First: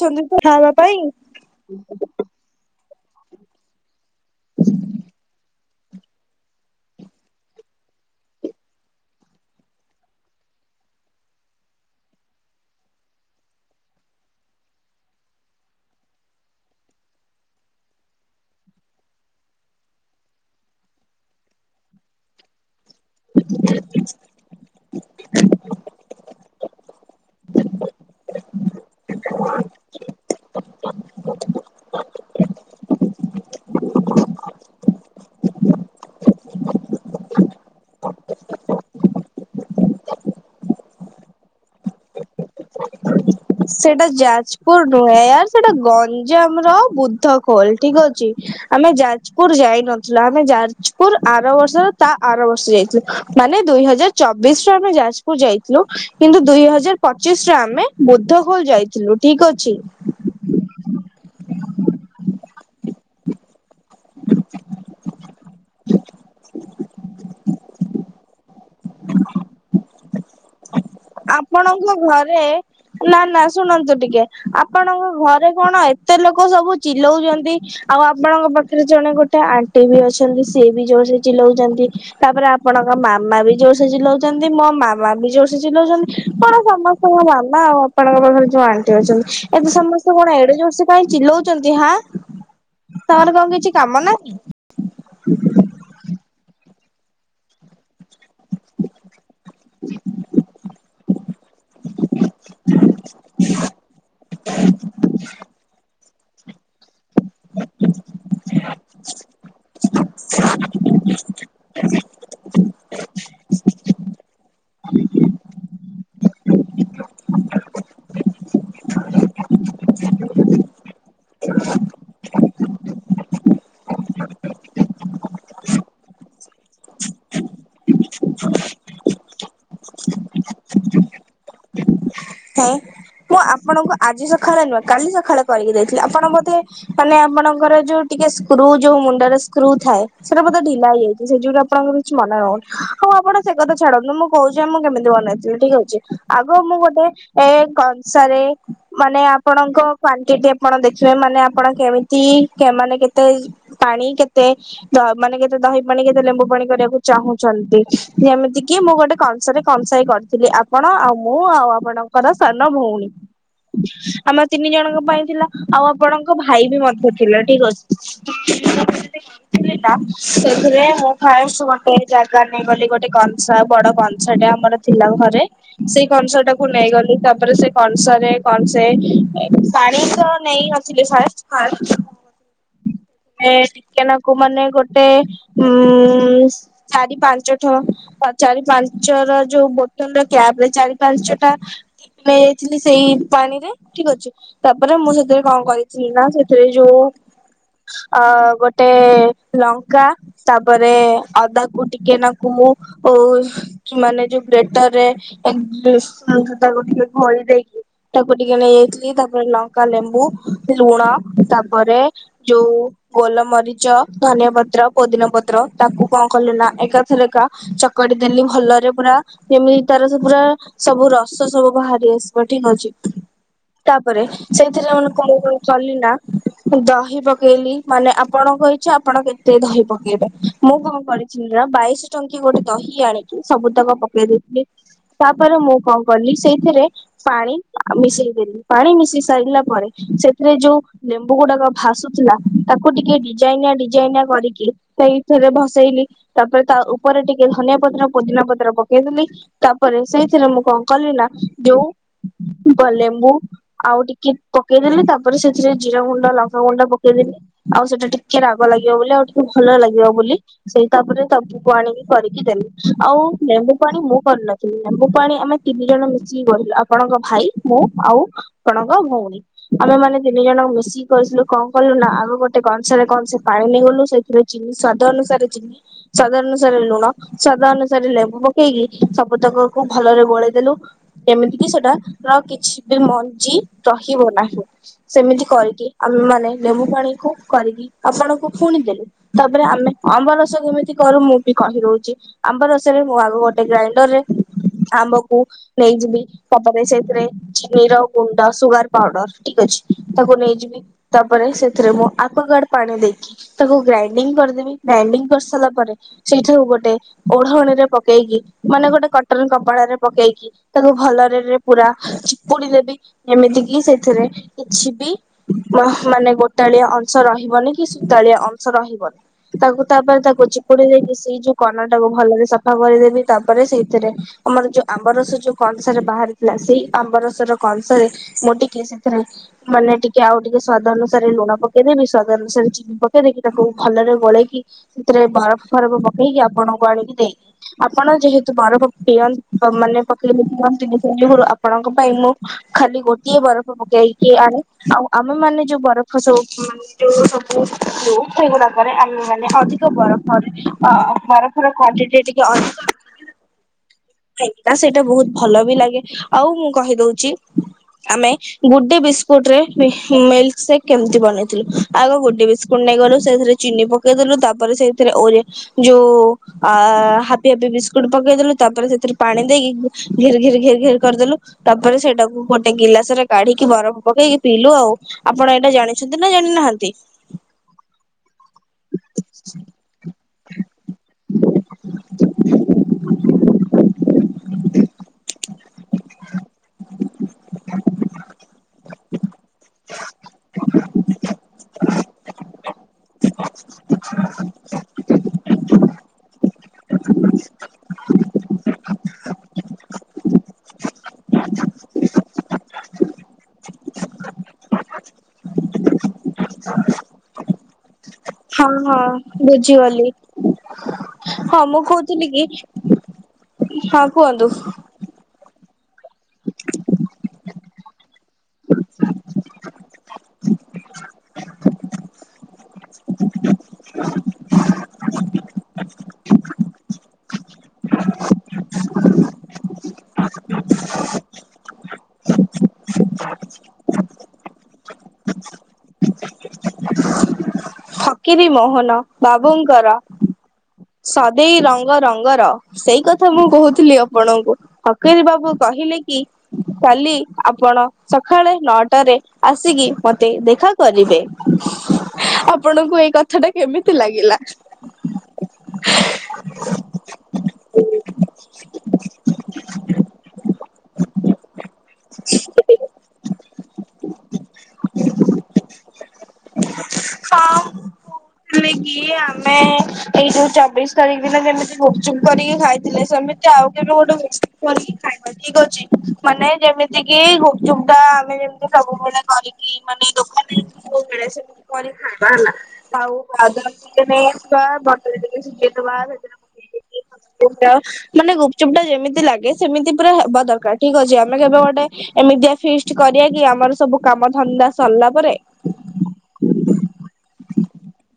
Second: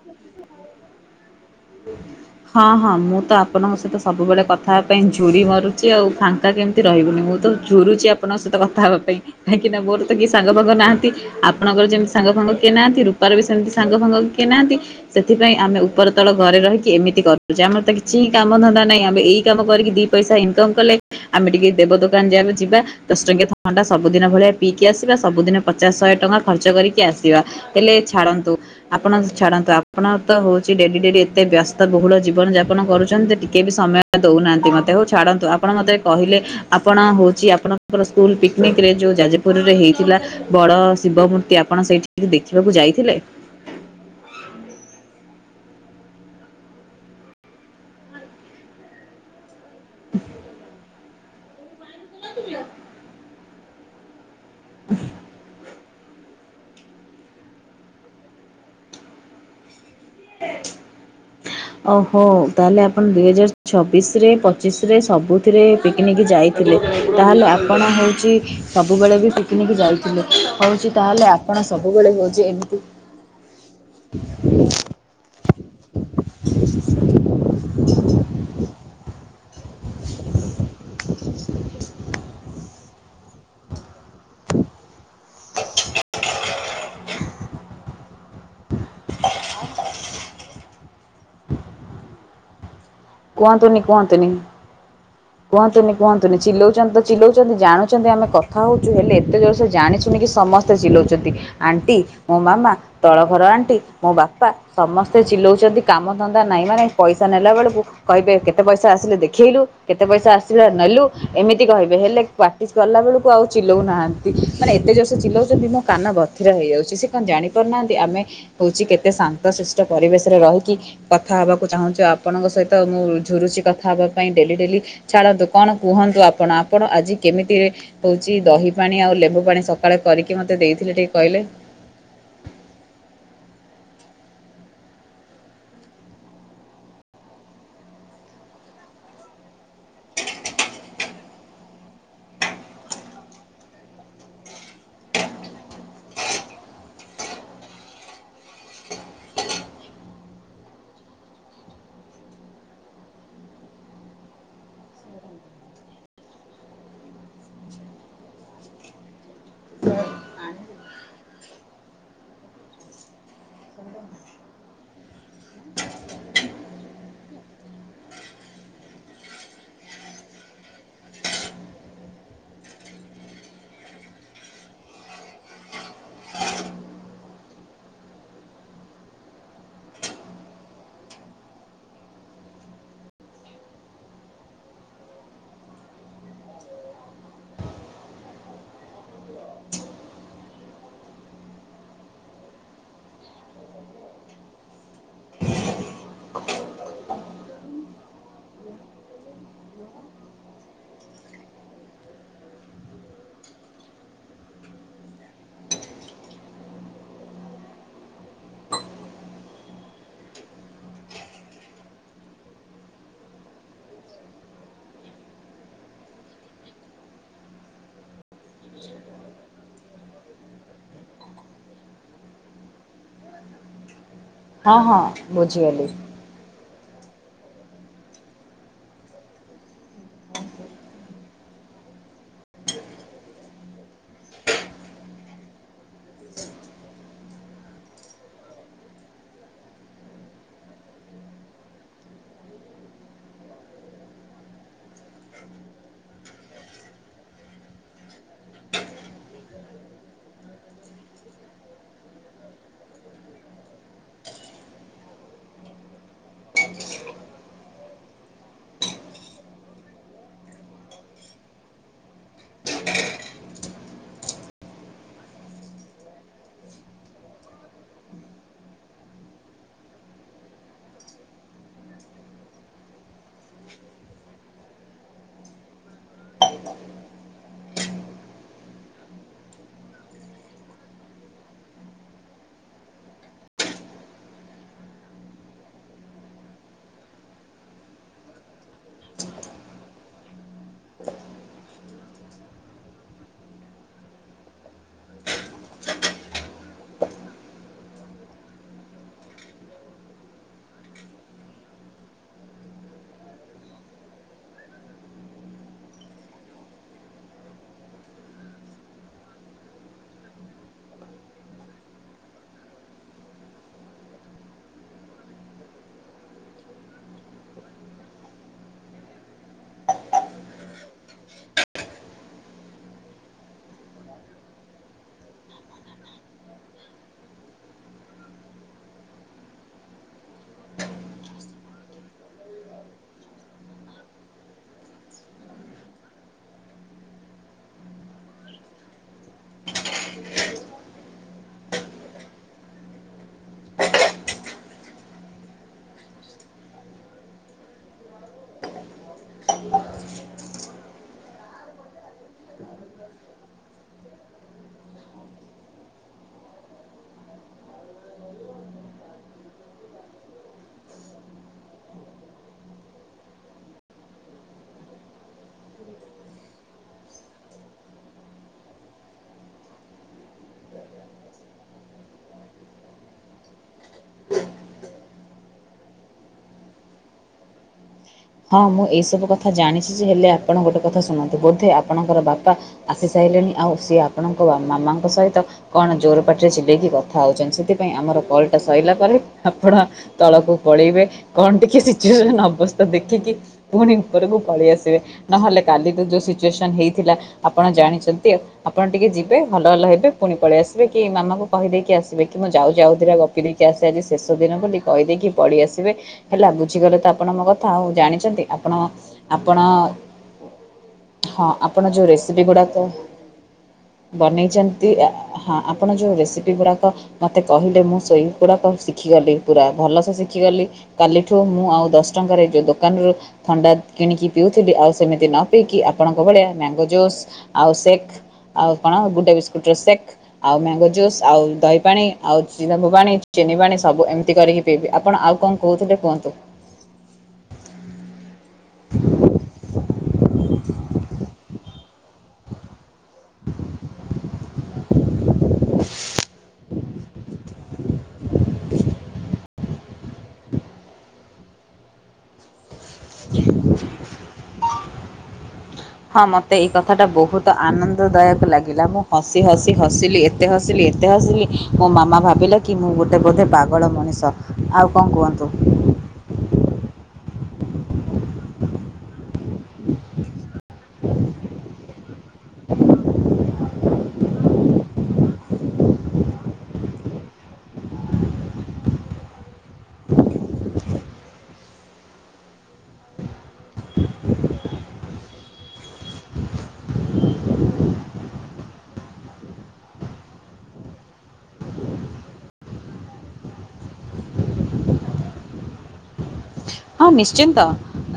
ଚନ୍ଦୁ କଥା ହବା ପାଇଁ ହଁ ହଁ ମୁଁ ତ ଆପଣଙ୍କ ସହିତ ସବୁବେଳେ କଥା ହେବା ପାଇଁ ଝୁରି ମରୁ ଛି ଆଉ ଫାଙ୍କା କେମିତି ରହିବୁନି ମୁଁ ତ ଝୁରୁଛି ଆପଣଙ୍କ ସହିତ କଥା ହେବା ପାଇଁ। କାହିଁକି ନା ମୋର ତ କିଏ ସାଙ୍ଗ ଫାଙ୍ଗ ନାହାନ୍ତି। ଆପଣଙ୍କର ଯେମିତି ସାଙ୍ଗ ଫାଙ୍ଗ କିଏ ନାହାନ୍ତି ରୂପାର ବି ସେମିତି ସାଙ୍ଗ ଫାଙ୍ଗ କିଏ ନାହାନ୍ତି। ସେଥିପାଇଁ ଆମେ ଉପର ତଳ ଘରେ ରହିକି ଏମିତି କରୁ ଆମର ତ କିଛିି ହିଁ କାମ ଧନ୍ଦା ନାହିଁ ଆମେ ଏଇ କାମ କରିକି ଦି ପଇସା ଇନକମ୍ କଲେ ଆମେ ଟିକେ ଦେବ ଦୋକାନ ଯା ଯିବା ଦଶ ଟଙ୍କିଆଥଣ୍ଡା ସବୁଦିନ ଭଳିଆ ପିକି ଆସି ସବୁଦିନ ପଚାଶ ଶହେ ଟଙ୍କା ଖର୍ଚ୍ଚ କରିକି ଆସିବା ହେଲେ ଛାଡ଼ନ୍ତୁ। ଆପଣ ଛାଡ଼ନ୍ତୁ ଆପଣ ତ ହଉଛି ଡେଲି ଡେଲି ଏତେ ବ୍ୟସ୍ତ ବହୁଳ ଜୀବନ ଯାପନ କରୁଛନ୍ତି ଟିକେ ବି ସମୟ ଦଉନାହାନ୍ତି ମତେ ହଉ ଛାଡନ୍ତୁ ଆପଣ ମତେ କହିଲେ ଆପଣ ହଉଛି ଆପଣଙ୍କର ସ୍କୁଲ ପିକିନିକି ରେ ଯୋଉ ଯାଜପୁ- ପୁରରେ ହେଇଥିଲା ବଡ ଶିବ ମୂର୍ତ୍ତି ଆପଣ ସେଇଠି ଦେଖିବାକୁ ଯାଇଥିଲେ? ସେଇଟା ଯାଜପୁର ନୁହେଁ ୟାର ସେଟା ଗଞ୍ଜାମ ର ବୁଦ୍ଧ ଖୋଲ ଠିକ୍ ଅଛି। ଆମେ ଯାଜପୁର ଯାଇ ଯାଉଥିଲା ଆମେ ଯାଜପୁର ଆର ବର୍ଷ ତା ଆର ବର୍ଷ ଯାଇଥିଲୁ ମାନେ ଦୁଇ ହଜାର ଚବିଶ ରୁ ଆମେ ଯାଜପୁର ଯାଇଥିଲୁ କିନ୍ତୁ ଦୁଇ ହଜାର ପ ପଚିଶି ରେ ଆମେ ବୁଦ୍ଧ ଖୋଲ ଯାଇଥିଲୁ ଠିକ୍ ଅଛି। ଓହୋ ତାହେଲେ ଆପଣ ଦୁଇ ହଜାର ଛବିଶରେ ପଚିଶରେ ସବୁଥିରେ ପିକ୍ ନିକି ଯାଇଥିଲେ ତାହେଲେ ଆ ଆପଣ ହଉଛି ସବୁବେଳେ ବି ପିକନିକ୍ ଯାଇଥିଲେ ହଉଛି। ଆପଣଙ୍କ ଘରେ ନାଁ ନାଁ ଶୁଣନ୍ତୁ ଟିକେ ଆପଣଙ୍କ ଘରେ କଣ ଏତେ ଏତେ ଲୋକ ସବୁ ଚିଲଉଛନ୍ତି ଆଉ ଆପଣଙ୍କ ପାଖରେ ଜଣେ ଗୋଟେ ଆ ଆଣ୍ଟି ବି ଅଛନ୍ତି ସିଏ ବି ଜୋରସେ ଚିଲଉଛନ୍ତି ତାପରେ ଆପଣଙ୍କ ମାମା ବି ଜୋରସେ ଚିଲଉଛନ୍ତି। ଛନ୍ତି ମୋ ମାମା ବି ଜୋସେ ଚିଲଉ ଚନ୍ତି କଣ ସମସ୍ତଙ୍କ ମାମା ଆଉ ଆପଣଙ୍କ ପାଖରେ ଯୋଉ ଆଣ୍ଟି ଅଛନ୍ତି ଏବେ ସମସ୍ତ ସେ କଣ ଏଡେ ଜୋରସେ କାଇଁ ଚିଲଉଛନ୍ତି ହାଁ ତାଙ୍କର କଣ କିଛି କୁହନ୍ତୁନି କାମ କୁହନ୍ତୁନି ନାହିଁ? କୁହନ୍ତୁନି କୁହନ୍ତୁନି ଚିଲଉଚନ୍ତି ତ ଚିଲଉଚନ୍ତି ଜାଣୁଛନ୍ତି ଆମେ କଥା ହଉଛୁ ହେଲେ ଏତେ ଜୋର ସେ ଜାଣିଶୁଣିକି ସମସ୍ତେ ସେ ଚିଲଉଛନ୍ତି ଆଣ୍ଟି ମୋ ମାମା। ତଳ ଘର ଆଣ୍ଟି ମୋ ବାପା ସମସ୍ତେ ଚିଲଉଛନ୍ତି କାମଧନ୍ଦା ନାଇଁ ମାନେ ପଇସା ନେଲା ବେଳକୁ କହିବେ କେତେ ପଇସା ଆସିଲେ ଦେଖେଇଲୁ କେତେ ପଇସା ଆସିଲା ନେଲୁ। ଏମିତି କହିବେ ହେଲେ ପ୍ରାଟିସ୍ କଲାବେେଳକୁ ଆଉ ଚିଲଉନାହାନ୍ତି ମାନେ ଏତେ ଜୋରସେ ଚିଲଉଛନ୍ତି ମୋ କାନ ବଧ ଧିର ହୋଇଯାଉଛି ସେ କଣ ଜାଣିପାରୁନାହାନ୍ତି ଆମେ ହଉଛି କେତେ ଶାନ୍ତ ସିଷ୍ଟ ପରିବେଶରେ ରହିକି କଥା ହବାକୁ ଚାହୁଁଛୁ ଆପଣଙ୍କ ସହିତ। ତ ମୁଁ ଝୁରୁଛି କଥା ହେବା ପାଇଁ ଡେଲି ଡେଲି ଛାଡ଼ନ୍ତୁ କଣ କୁହନ୍ତୁ ଆପଣ। ଆପଣ ଆଜି କେମିତିରେ ହେଉଛି ଦହି ପାଣି ଆଉ ଲେମ୍ବୁ ପାଣି ସକାଳେ କରିକି ମୋତେ ଦେଇଥିଲେ ଟିକେ କହିଲେ? ହେଁ ମୁଁ ଆପଣଙ୍କୁ ଆଜି ସକାଳେ ନୁହେଁ କାଲି ସକାଳେ କରିକି ଦେଇଥିଲି ଆପଣ ବୋଧେ ମାନେ ଆପଣଙ୍କର ଯୋଉ ଟିକେ ସ୍କୃ ଯୋଉ ମୁଣ୍ଡର ସ୍କୃ ଥାଏ। ସେଇଟା ବୋଧେ ଢିଲା ହୋଇଯାଇଛି ସେ ଯୋଗୁ ଆପଣର କିଛି ମନେ ରହୁନି ହଉ ଆପଣ ସେ କଥା ଛଡନ୍ତୁ ମୁଁ କହୁଛି ମୁଁ କେମିତି ବନେଇଥିଲି ଠିକ୍ ଅଛି ଆଗ ମୁଁ ଗୋଟେ ଏ କଂସାରେ ମାନେ ଆପଣଙ୍କ କ୍ଵାଣ୍ଟିଟି ଆପଣ ଦେଖିବେ ମାନେ ଆପଣ କେମିତି ସେମାନେ କେତେ ପାଣି କେତେ ତା ମାନେ କେତେ ଦହି ପାଣି କେତେ ଲେମ୍ବୁ ପାଣି କରିବାକୁ ଚାହୁଁଛନ୍ତି, ଯେମିତି କିି ମୁଁ ଗୋଟେ [unintelligible] କନ୍ସାରେ କନ୍ସାଏ କରିଥିଲି, ଆପଣ ଆଉ ମୁଁ ଆଉ ଆପଣଙ୍କର ସାନ ଭଉଣୀ। ଆମ ତିନି ଜଣଙ୍କ ପାଇଁ ଥିଲା ଆଉ ଆପଣଙ୍କ ଭାଇ ବି ମଧ୍ୟ ଥିଲା ଠିକ ଅଛି। [unintelligible] [unintelligible] ସେଥିରେ ମୁଁ ଫାଷ୍ଟ ଗୋଟେ ଜାଗା ନେଇଗଲି ଗୋଟେ କଂସା ବଡ କଂ କଂସାଟା ଆମର ଥିଲା ଘରେ, ସେଇ କଂସଟାକୁ ନେଇଗଲି। ତାପରେ ସେ କଂସାରେ କଂସେ ପାଣି ତ ନେଇ ନଥିଲି ଫାଷ୍ଟ ପା ଏ ଠିକାନକୁ ମାନେ ଗୋଟେ ଉ ଚାରି ପାଞ୍ଚ ଛ ଚାରି ପାଞ୍ଚର ଯୋଉ ବୋଟନ ର କ୍ୟାବରେ ଚାରି ପାଞ୍ଚ ଟା ନେଇଯାଇଥିଲି ସେଇ ପାଣିରେ ଠିକ ଅଛି। ତାପରେ ମୁଁ ସେଥିରେ କଣ କରିଥିଲି ନା ସେଥିରେ ଯୋଉ ଆ ଗୋଟେ ଲଙ୍କା ତାପରେ ଅଦା କୁ ଟିକେ ନାକୁ ମୁଁ ଓ କି ମାନେ ଯୋଉ ଗ୍ରେଟରରେ ତାକୁ ଟିକେ ଘଳି ଦେଇକି ତାକୁ ଟିକେ ନେଇଯାଇଥିଲି, ତାପରେ ଲଙ୍କା ଲେମ୍ବୁ ଲୁଣ ତାପରେ ଯୋଗୁ ଗୋଲମରିଚ ଧନିଆ ପତ୍ର ପୋଦିିନା ପତ୍ର ତାକୁ କଣ କଲେ ନା ଏକାଥଲେକା ଚ କରିଦେଲି ଭଲରେ ପୁରା ଯେମିତି ତାର ସବୁ ପୁରା ବୁର ବିଷ ସବୁ ବାହାରି ଆସିବ ଠିକ ଅଛି ତାପରେ ହଁ ସେଇଥିରେ ହଁ ମାନେ କଣ କଣ ବୁଝିଗଲି [unintelligible] ଟା ଦହି ପକେଇଲି ମାନେ ଆପଣଙ୍କ ଇଚ୍ଛା ଆପଣ କେତେ ଦହି ପକେଇବେ। ମୁଁ କଣ କରିଥିଲି ନା ବାଇଶ ଟଙ୍କି ଗୋଟେ ଦହି ଆଣିକି ସବୁ ତାକ ପକେଇ ଦେଇଥିଲି। ତାପରେ ମୁଁ କଣ କଲି ସେଇଥିରେ ପାଣି ମିଶେଇ ଦେଲି ପାଣି ମିଶି ସାରିଲା ପରେ ସେଥିରେ ଯୋଉ ଲେମ୍ବୁ ଗୁଡାକ ଭାସୁଥିଲା ତାକୁ ଟିକେ ଡିଜାଇନା ଡିଜାଇନା କରିକି ସେଇଥିରେ ଭସେଇଲି ତାପରେ ତା ଉପରେ ଟିକେ ଧନିଆ ପତ୍ର ପୋଦିନା ପତ୍ର ପକେଇଦେଲି। ତାପରେ ସେଇଥିରେ ମୁଁ କଣ କଲି ନା ଯୋଉ ଲେମ୍ବୁ ଆଉ ଟିକେ ପକେଇଦେଲି ତାପରେ ସେଥିରେ ଜିରା ଗୁଣ୍ଡ ଲଙ୍କାଗୁଣ୍ଡ ପକେଇଦେଲି ଆଉ ସେଇଟା ଟିକେ ରାଗ ଲାଗିବ ବୋଲି ଆଉ ଟିକେ ଭଲ ଲାଗିବ ବୋଲି ସେଇ ତାପରେ ତା ଲେମ୍ବ ପାଣି କରିକି ଦେଲେ ଆଉ ଲେମ୍ବୁ ପାଣି ମୁଁ କରୁନଥିଲି ଲେମ୍ବୁ ପାଣି ଆମେ ତିନି ଜଣ ମିଶିକି ଗଢିଲୁ ଆପଣଙ୍କ ଭାଇ ମୁଁ ଆଉ ଆପଣଙ୍କ ଭଉଣୀ। ଆମେ ମାନେ ତିନି ଜଣଙ୍କୁ ମିଶିକି କରିଥିଲୁ କଣ କଲୁ ନା ଆଉ ଗୋଟେ କଂସରେ କଂସେ ପାଣି ନେଇଗଲୁ ସେ ଏଥିରେ ଚିନି ସ୍ଵାଦ ଅନୁସାରେ ଚି ସ୍ଵାଦ ଅନୁସାରେ ଲୁଣ ସ୍ୱାଦ ଅନୁସାରେ ଲେମ୍ବୁ ପକେଇକି ସବୁତକକୁ ଭଲରେ ଗୋଳେଇ ଦେଲୁ ଏମିତି କି ସେଟା କିଛି ବି ମଞ୍ଜି ରହିବ ନାହିଁ। ସେମିତି କରିକି ଆମେ ମାନେ ଲେମ୍ବୁ ପାଣି କୁ କରିକି ଆପଣଙ୍କୁ ପୁଣି ଦେଲୁ। ତାପରେ ଆମେ ଅମ୍ବରସ କେମିତି କରୁ ମୁଁ ବି କହି ଦୋଉଚି। ଆମ୍ବ ରସରେ ମୁଁ ଆଗ ଗୋଟେ ଗ୍ରାଇଣ୍ଡରରେ ଆମ୍ବକୁ ନେଇଯିବି। ତାପରେ ସେଥିରେ ଚିନି ର ଗୁଣ୍ଡ ସୁଗାର ପାଉଡର ଠିକ ଅଛି ତାକୁ ନେଇଯିବି। ତାପରେ ସେଥିରେ ମୁଁ ଆକ୍ଵା ଗାଡ ପାଣି ଦେଇକି ତାକୁ ଗ୍ରାଇଣ୍ଡିଙ୍ଗ କରିଦେବି ଗ୍ରାଇଣ୍ଡିଙ୍ଗ କରିସାରିଲା ପରେ ସେଇଠାରୁ ଗୋଟେ ଓଢଣୀ ରେ ପକେଇକି ମାନେ ଗୋଟେ କଟନ କପଡାରେ ପକେଇକି ତାକୁ ଭଲରେରେ ପୁରା ଚିପୁଡି ଦେବି ଏମିତି କିି ସେଥିରେ କିଛି ବି ମାନେ ଗୋଟଳିଆ ଅଂଶ ରହିବନି କି ସୁତାଳିଆ ଅଂଶ ରହିବନି। ତାକୁ ତାପରେ ତାକୁ ଚିପୁଡି ଦେଇକି ସେଇ ଯୋଉ କନଟାକୁ ଭଲରେ ସଫା କରିଦେବି ତାପରେ ସେଇଥିରେ ଆମର ଯ ଆମ୍ବରସ ଯୋଉ କଂସା ରେ ବାହାରିଥିଲା ସେଇ ଆମ୍ବରସ ର କଂସ ରେ ମୋଟିକି ସେଥିରେ ମାନେ ଟିକେ ଆଉ ଟିକେ ସ୍ଵାଦ ଅନୁସାରେ ଲୁଣ ପକେଇଦେବି। ସ୍ଵାଦ ଅନୁସାରେ ଚିନି ପକେଇ ଦେଇକି ତାକୁ ଭଲରେ ଗୋଳେଇକି ସେଥିରେ ବରଫ ଫରଫ ପକେଇକି ଆପଣଙ୍କୁ ଆଣିକି ଦେଇ ଦେବି ଆପଣ ଯେହେତୁ ବରଫ ପିଅ ମାନେ ପକେଇଲେ ପିଅନ୍ତିନି ସେଇଯୋଗୁରୁ ଆପଣଙ୍କ ପାଇଁ ମୁଁ ଖାଲି ଗୋଟିଏ ବରଫ ପକେଇକି ଆଣେ ଆଉ ଆମେ ମାନେ ଯୋଉ ବରଫ ସବୁ ଯୋଉ ସ [unintelligible] ଗୁଡାକରେ ଆମେ ମାନେ ଅଧିକ ବରଫ ଅ ବରଫର କ୍ଵାଣ୍ଟିଟି ଟିକେ ଅଧିକ ତା ସେଇଟା ବହୁତ ଭଲ ବି ଲାଗେ ଆଉ ମୁଁ କହି ଦଉଛି ଆମେ ଗୁଡେ ବିସ୍କୁଟରେ ମିଲ୍କି ସେକ କେମିତି ବନେଇଥିଲୁ? ଆଗ ଗୁଡେ ବିସ୍କୁଟ ନେଇଗଲୁ ସେଥିରେ ଚିନି ପକେଇଦେଲୁ ତାପରେ ସେଇଥିରେ ଓରେ ଯୋଉ ହାପି ହାପି ବିସ୍କୁଟ ପକେଇଦଲୁ ତାପରେ ସେ ଥିରେ ପାଣି ଦେଇକି ଘିର୍ ଘିର୍ ଘିର୍ ଘିରି କରିଦେଲୁ ତାପରେ ସେଇଟାକୁ ଗୋଟେ ଗିଲାସ ରେ କାଢିକି ବରଫ ପକେଇକି ପିଇଲୁ ଆଉ ଆପଣ ଏଇଟା ଜାଣିଛନ୍ତି ନା ଜାଣିନାହାନ୍ତି? ହଁ ମୁଁ ଏଇସବୁ କଥା ଜାଣିଛି ଯେ ହେଲେ ଆପଣ ଗୋଟେ କଥା ଶୁଣନ୍ତୁ ବୋଧେ ଆପଣଙ୍କର ବାପା ଆସି ସାରିଲେଣି ଆଉ ସିଏ ଆପଣଙ୍କ ବା ମାମାଙ୍କ ସହିତ କଣ ଜୋର ପାଟିରେ ଚିଲେଇକି କଥା ହଉଛନ୍ତି ସେଥିପାଇଁ ଆମର କଲଟା ସରିଲା ପରେ ଆପଣ ତଳକୁ ପଳେଇବେ କଣ ଟିକେ ସିଚୁଏସନ ଅବସ୍ଥା ଦେଖିକି ପୁଣି ଉପରକୁ ପଳେଇ ଆସିବେ। ନହେଲେ କାଲି ତ ଯୋଉ ସିଚୁଏସନ ହେଇଥିଲା ଆପଣ ଜାଣିଛନ୍ତି ଆଉ। ଆପଣ ଟିକେ ଯିବେ ହଲ ହଲ ହେବେ ପୁଣି ପଳେଇ ଆସିବେ କି ମାମାଙ୍କୁ କହିଦେଇକି ଆସିବେ କି ମୁଁ ଯାଉଛି ଆଉ ଦିଟା ଗ କରିକି ଆସେ ଆଜି ଶେଷ ଦିନ ବୋଲି କହିଦେଇକି ପଳିଆସିବେ ହେଲା ବୁଝିଗଲେ ତ ଆପଣ ମୋ କଥା ଆଉ ଜାଣିଥି ଛନ୍ତି ହଁ ଆପଣ ହଁ ଆପଣ ବୁଝିଗଲି। ହଁ ମୁଁ ଆପଣ ଯୋଉ କହୁଥିଲି ରେସିପି କି ଗୁଡାକ ହଁ କୁହନ୍ତୁ ବନେଇଛନ୍ତି ଆ ହଁ ଆପଣ ଯେଉଁ ରେସିପି ଗୁଡ଼ାକ ମୋତେ କହିଲେ ମୁଁ ଶୋଇ ପୁରାକ ଶିଖିଗଲି ପୁରା ଭଲସେ ଶିଖିଗଲି। କାଲିଠୁ ମୁଁ ଆଉ ଦଶ ଟଙ୍କାରେ ଯେଉଁ ଦୋକାନରୁ ଥଣ୍ଡା କିଣିକି ପିଉଥିଲି ଆଉ ସେମିତି ନ ପିଇକି ଆପଣଙ୍କ ଭଳିଆ ମ୍ୟାଙ୍ଗୋ ଜୁସ୍ ଆଉ ସେକ୍ ଆଉ କଣ ଗୁଡେ ବିସ୍କୁଟ ର ସେକ୍। ଆଉ ମ୍ୟାଙ୍ଗୋ ଜୁସ୍ ଆଉ ଦହି ପାଣି ଆଉ ଲେମ୍ବୁପାଣି, ଚିନି ପାଣି ସବୁ ଏମିତି କରିକି ପିଇବି ଆପଣ ଆଉ କଣ କହୁଥିଲେ କୁହନ୍ତୁ? [inaudible] କିିରି ମୋହନ ବାବୁଙ୍କର ସଦେଇ ରଙ୍ଗ ରଙ୍ଗର ସେଇ କଥା ମୁଁ କହୁଥିଲି ଆପଣଙ୍କୁ ଫକିର ବାବୁ କହିଲେ କି କାଲି ଆପଣ ସଖାଳେ ନଅଟାରେ ଆସିକି ମତେ ଦେଖା କରିବେ। ଆପଣଙ୍କୁ ଏଇ କଥା ଟା କେମିତି ଲାଗିଲା? ହଁ ମୋତେ ଏଇ କଥାଟା ବହୁତ ଆନନ୍ଦଦାୟକ ଲାଗିଲା ମୁଁ ହସି ହସି ହସିଲି ଏ ଏତେ ହସିଲି ଏତେ ହସିଲି ମୋ ମାମା ଭାବିଲା କି ମୁଁ ଗୋଟେ ବୋଧେ ପାଗଳ ମଣିଷ ଆଉ କଣ କୁହନ୍ତୁ? ହଁ ମୁଁ କହୁଥିଲି କି ଆମେ ଏଇ ଯୋଉ ଚବିଶ ତାରିଖ ଦିନ ଯେମିତି ଗୁପୁଚପ୍ କରିକି ଖାଇଥିଲେ ସେମିତି ଆଉ କେବେ ଗୋଟେ ଗୁପୁଚପ୍ କରିକି ଖାଇବାର ଠିକ ଅଛି ମାନେ ଯେମିତି କି ଗୁପଚୁପ ଟା ଆମେ ଯେମିତି ସବୁବେଳେ କରିକି ମାନେ ଦୋକାନ ସୋଉବେଳେ ସେ କରିକି ଖାଇବା ହେଲା। ଆଉ ବାଦାମ୍ ଟିକେ ନେଇ ଆସିବା ବଟର ଟିକେ ସିଝେଇଦବା ସେଥିରେ ପକେଇକି। ମାନେ ଗୁପଚୁପ୍ ଟା ଯେମିତି ଲାଗେ ସେମିତି ପୁରା ହେବା ଦରକାର ଠିକ ଅଛି ଆମେ କେବେ ଗୋଟେ ଏମିତିଆ ଫିଷ୍ଟ କରିବା କି ଆମର ସବୁ କାମ ଧନ୍ଦା ସରିଲା ପରେ। ହଁ ନିଶ୍ଚିନ୍ତ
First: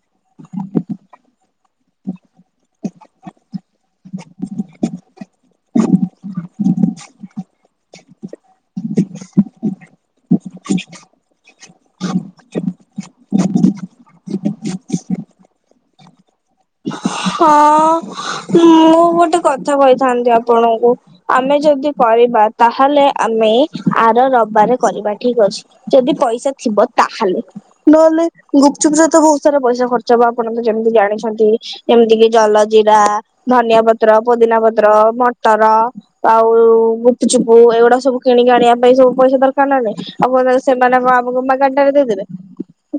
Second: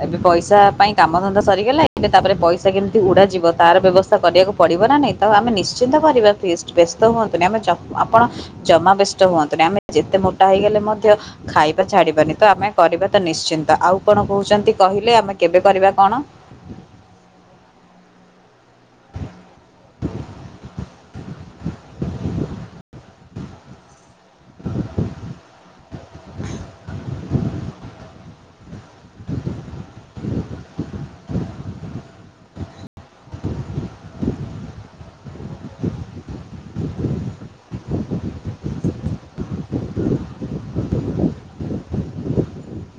ଏବେ ପଇସା ପାଇଁ କାମ ଧନ୍ଦା ସରିଗଲା ଏବେ ତାପରେ ପଇସା କେମିତି ଉଡାଯିବ ତାର ବ୍ୟବସ୍ଥା କରିବାକୁ ପଡିବ ନା ନାଇଁ ତ ଆମେ ନିଶ୍ଚିନ୍ତ କରିବା ଫିଷ୍ଟ। ବ୍ୟସ୍ତ ହୁଅନ୍ତୁନି ଆମେ ଚ ଆପଣ ଜମା ବ୍ୟସ୍ତ ହୁଅନ୍ତୁନି ଆମେ ଯେତେ ମୋଟା ହେଇଗଲେ ମଧ୍ୟ ଖାଇବା ଛାଡିବାନି ତ ଆମେ କରିବା ତ ନିଶ୍ଚିନ୍ତ ଆଉ କଣ କହୁଛନ୍ତି କହିଲେ ଆମେ କେବେ କରିବା କଣ? ହଁ ମୁଁ ଗୋଟେ କଥା କହିଥାନ୍ତି ଆପଣଙ୍କୁ? ଆମେ ଯଦି କରିବା ତାହେଲେ ଆମେ ଆର ରବାରେ କରିବା ଠିକ୍ ଅଛି। ଯଦି ପଇସା ଥିବ ତାହେଲେ। ନହେଲେ ଗୁପ୍ ଚୁପ୍ ସହିତ ବୋହୁତ୍ ସାରା ପଇସା ଖର୍ଚ୍ଚ ହେବ, ଆପଣ ତ ଯେମିତି ଜାଣିଛନ୍ତି। ଯେମିତି କିି ଜଲ ଜିରା ଧନିଆ ପତ୍ର, ପୋଦିନା ପତ୍ର, ମଟର ଆଉ ଗୁପୁଚୁପୁ ଏଇଗୁଡା ସବୁ କିଣିକି ଆଣିବା ପାଇଁ ସବୁ ପଇସା ଦରକାର ନା ନାହିଁ? ଆଉ କଣ ସେମାନେ ଆମକୁ ମାଗାଟାରେ ଦେଇ ଦେବେ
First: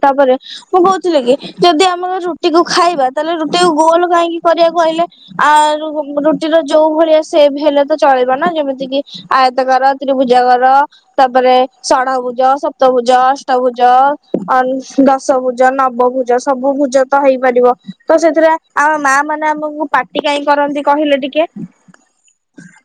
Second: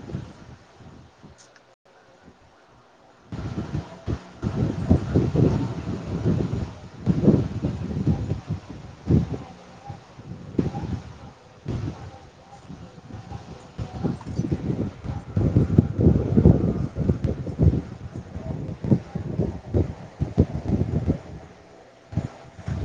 ତାପରେ ମୁଁ କହୁଥିଲି କି ଯଦି ଆମର ରୁଟି କୁ ଖାଇବା ତାହେଲେ ରୁଟି କୁ ଗୋଲ କାହିଁକି କରିବାକୁ କହିଲେ? ଆଉ ରୁଟିର ଯୋଉ ଭଳିଆ ସେଭ ହେଲେ ତ ଚଳିବନା, ଯେମିତି କି ଆୟତ କର ତ୍ରିଭୂଜା କର ତାପରେ ଷଢ ଭୁଜ, ସପ୍ତଭୁଜ, ଅଷ୍ଟଭୁଜ, ଦଶଭୁଜ, ନବଭୁଜ ଭଜ ସବୁ ଭୁଜ ତ ହେଇପାରିବ ତ ସେଥିରେ ଆମ ମା ମାନେ ଆମକୁ ପାର୍ଟି କାହିଁ କରନ୍ତି କହିଲେ ଟିକେ?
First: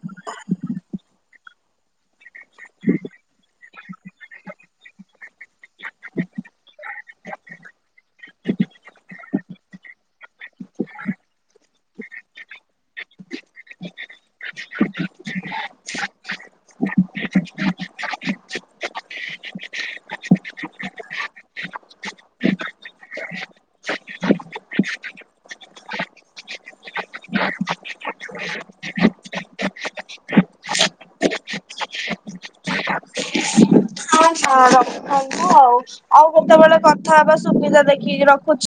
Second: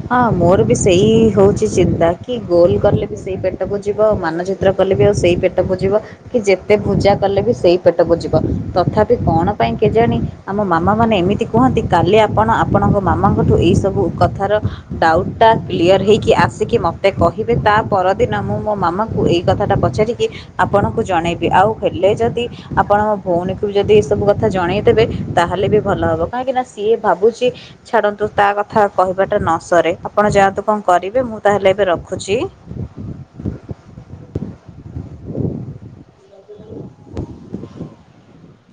ହଁ ମୋର ବି ସେଇ ହଉଛି ଚିନ୍ତା, କି ଗୋଲ ଗଲେ ବି ସେଇ ପେଟକୁ ଯିବ ଆଉ ମାନ ଚିତ୍ର କଲେବି ଆଉ ସେଇ ପେଟ କୁ ଜିବ କି ଯେତେ ପୂଜା କଲେ ବି ସେଇ ପେଟକୁ ଯିବ। ତଥାପି କଣ ପାଇଁ କେଜାଣି ଆମ ମାମା ମାନେ ଏମିତି କୁହନ୍ତି, କାଲି ଆପଣ ଆପଣଙ୍କ ମାମାଙ୍କଠୁ ଏଇ ସବୁ କଥାର ଡାଉଟ୍ ଟା କ୍ଲିଅର ହେଇକି ଆସିକି ମତେ କହିବେ, ତା ପରଦିନ ମୁଁ ମୋ ମାମାକୁ କଥାଟା ପଚାରିକି ଆପଣଙ୍କୁ ଜଣେଇବି। ଆଉ ହେଲେ ଯଦି ଆପଣ ଭଉଣୀକୁ ବି ଯଦି ଏ ସବୁ କଥା ଜଣେଇଦେବେ ତାହେଲେ ବି ଭଲ ହବ କାହିଁକି ନା ସିଏ ଭାବୁଛି ଛାଡନ୍ତୁ ତା କଥା କହିବାଟା ନ ସରେ, ଆପଣ ଯାହତୁ କଣ କରିବେ, ମୁଁ ତାହେଲେ ଏବେ ରଖୁଛି? ହଁ। ହଁ ରଖନ୍ତୁ ଆଉ ଆଉ କେତେବେଳେ କଥା ହବା ସୁବିଧା ଦେଖିକି, ରଖୁଛି।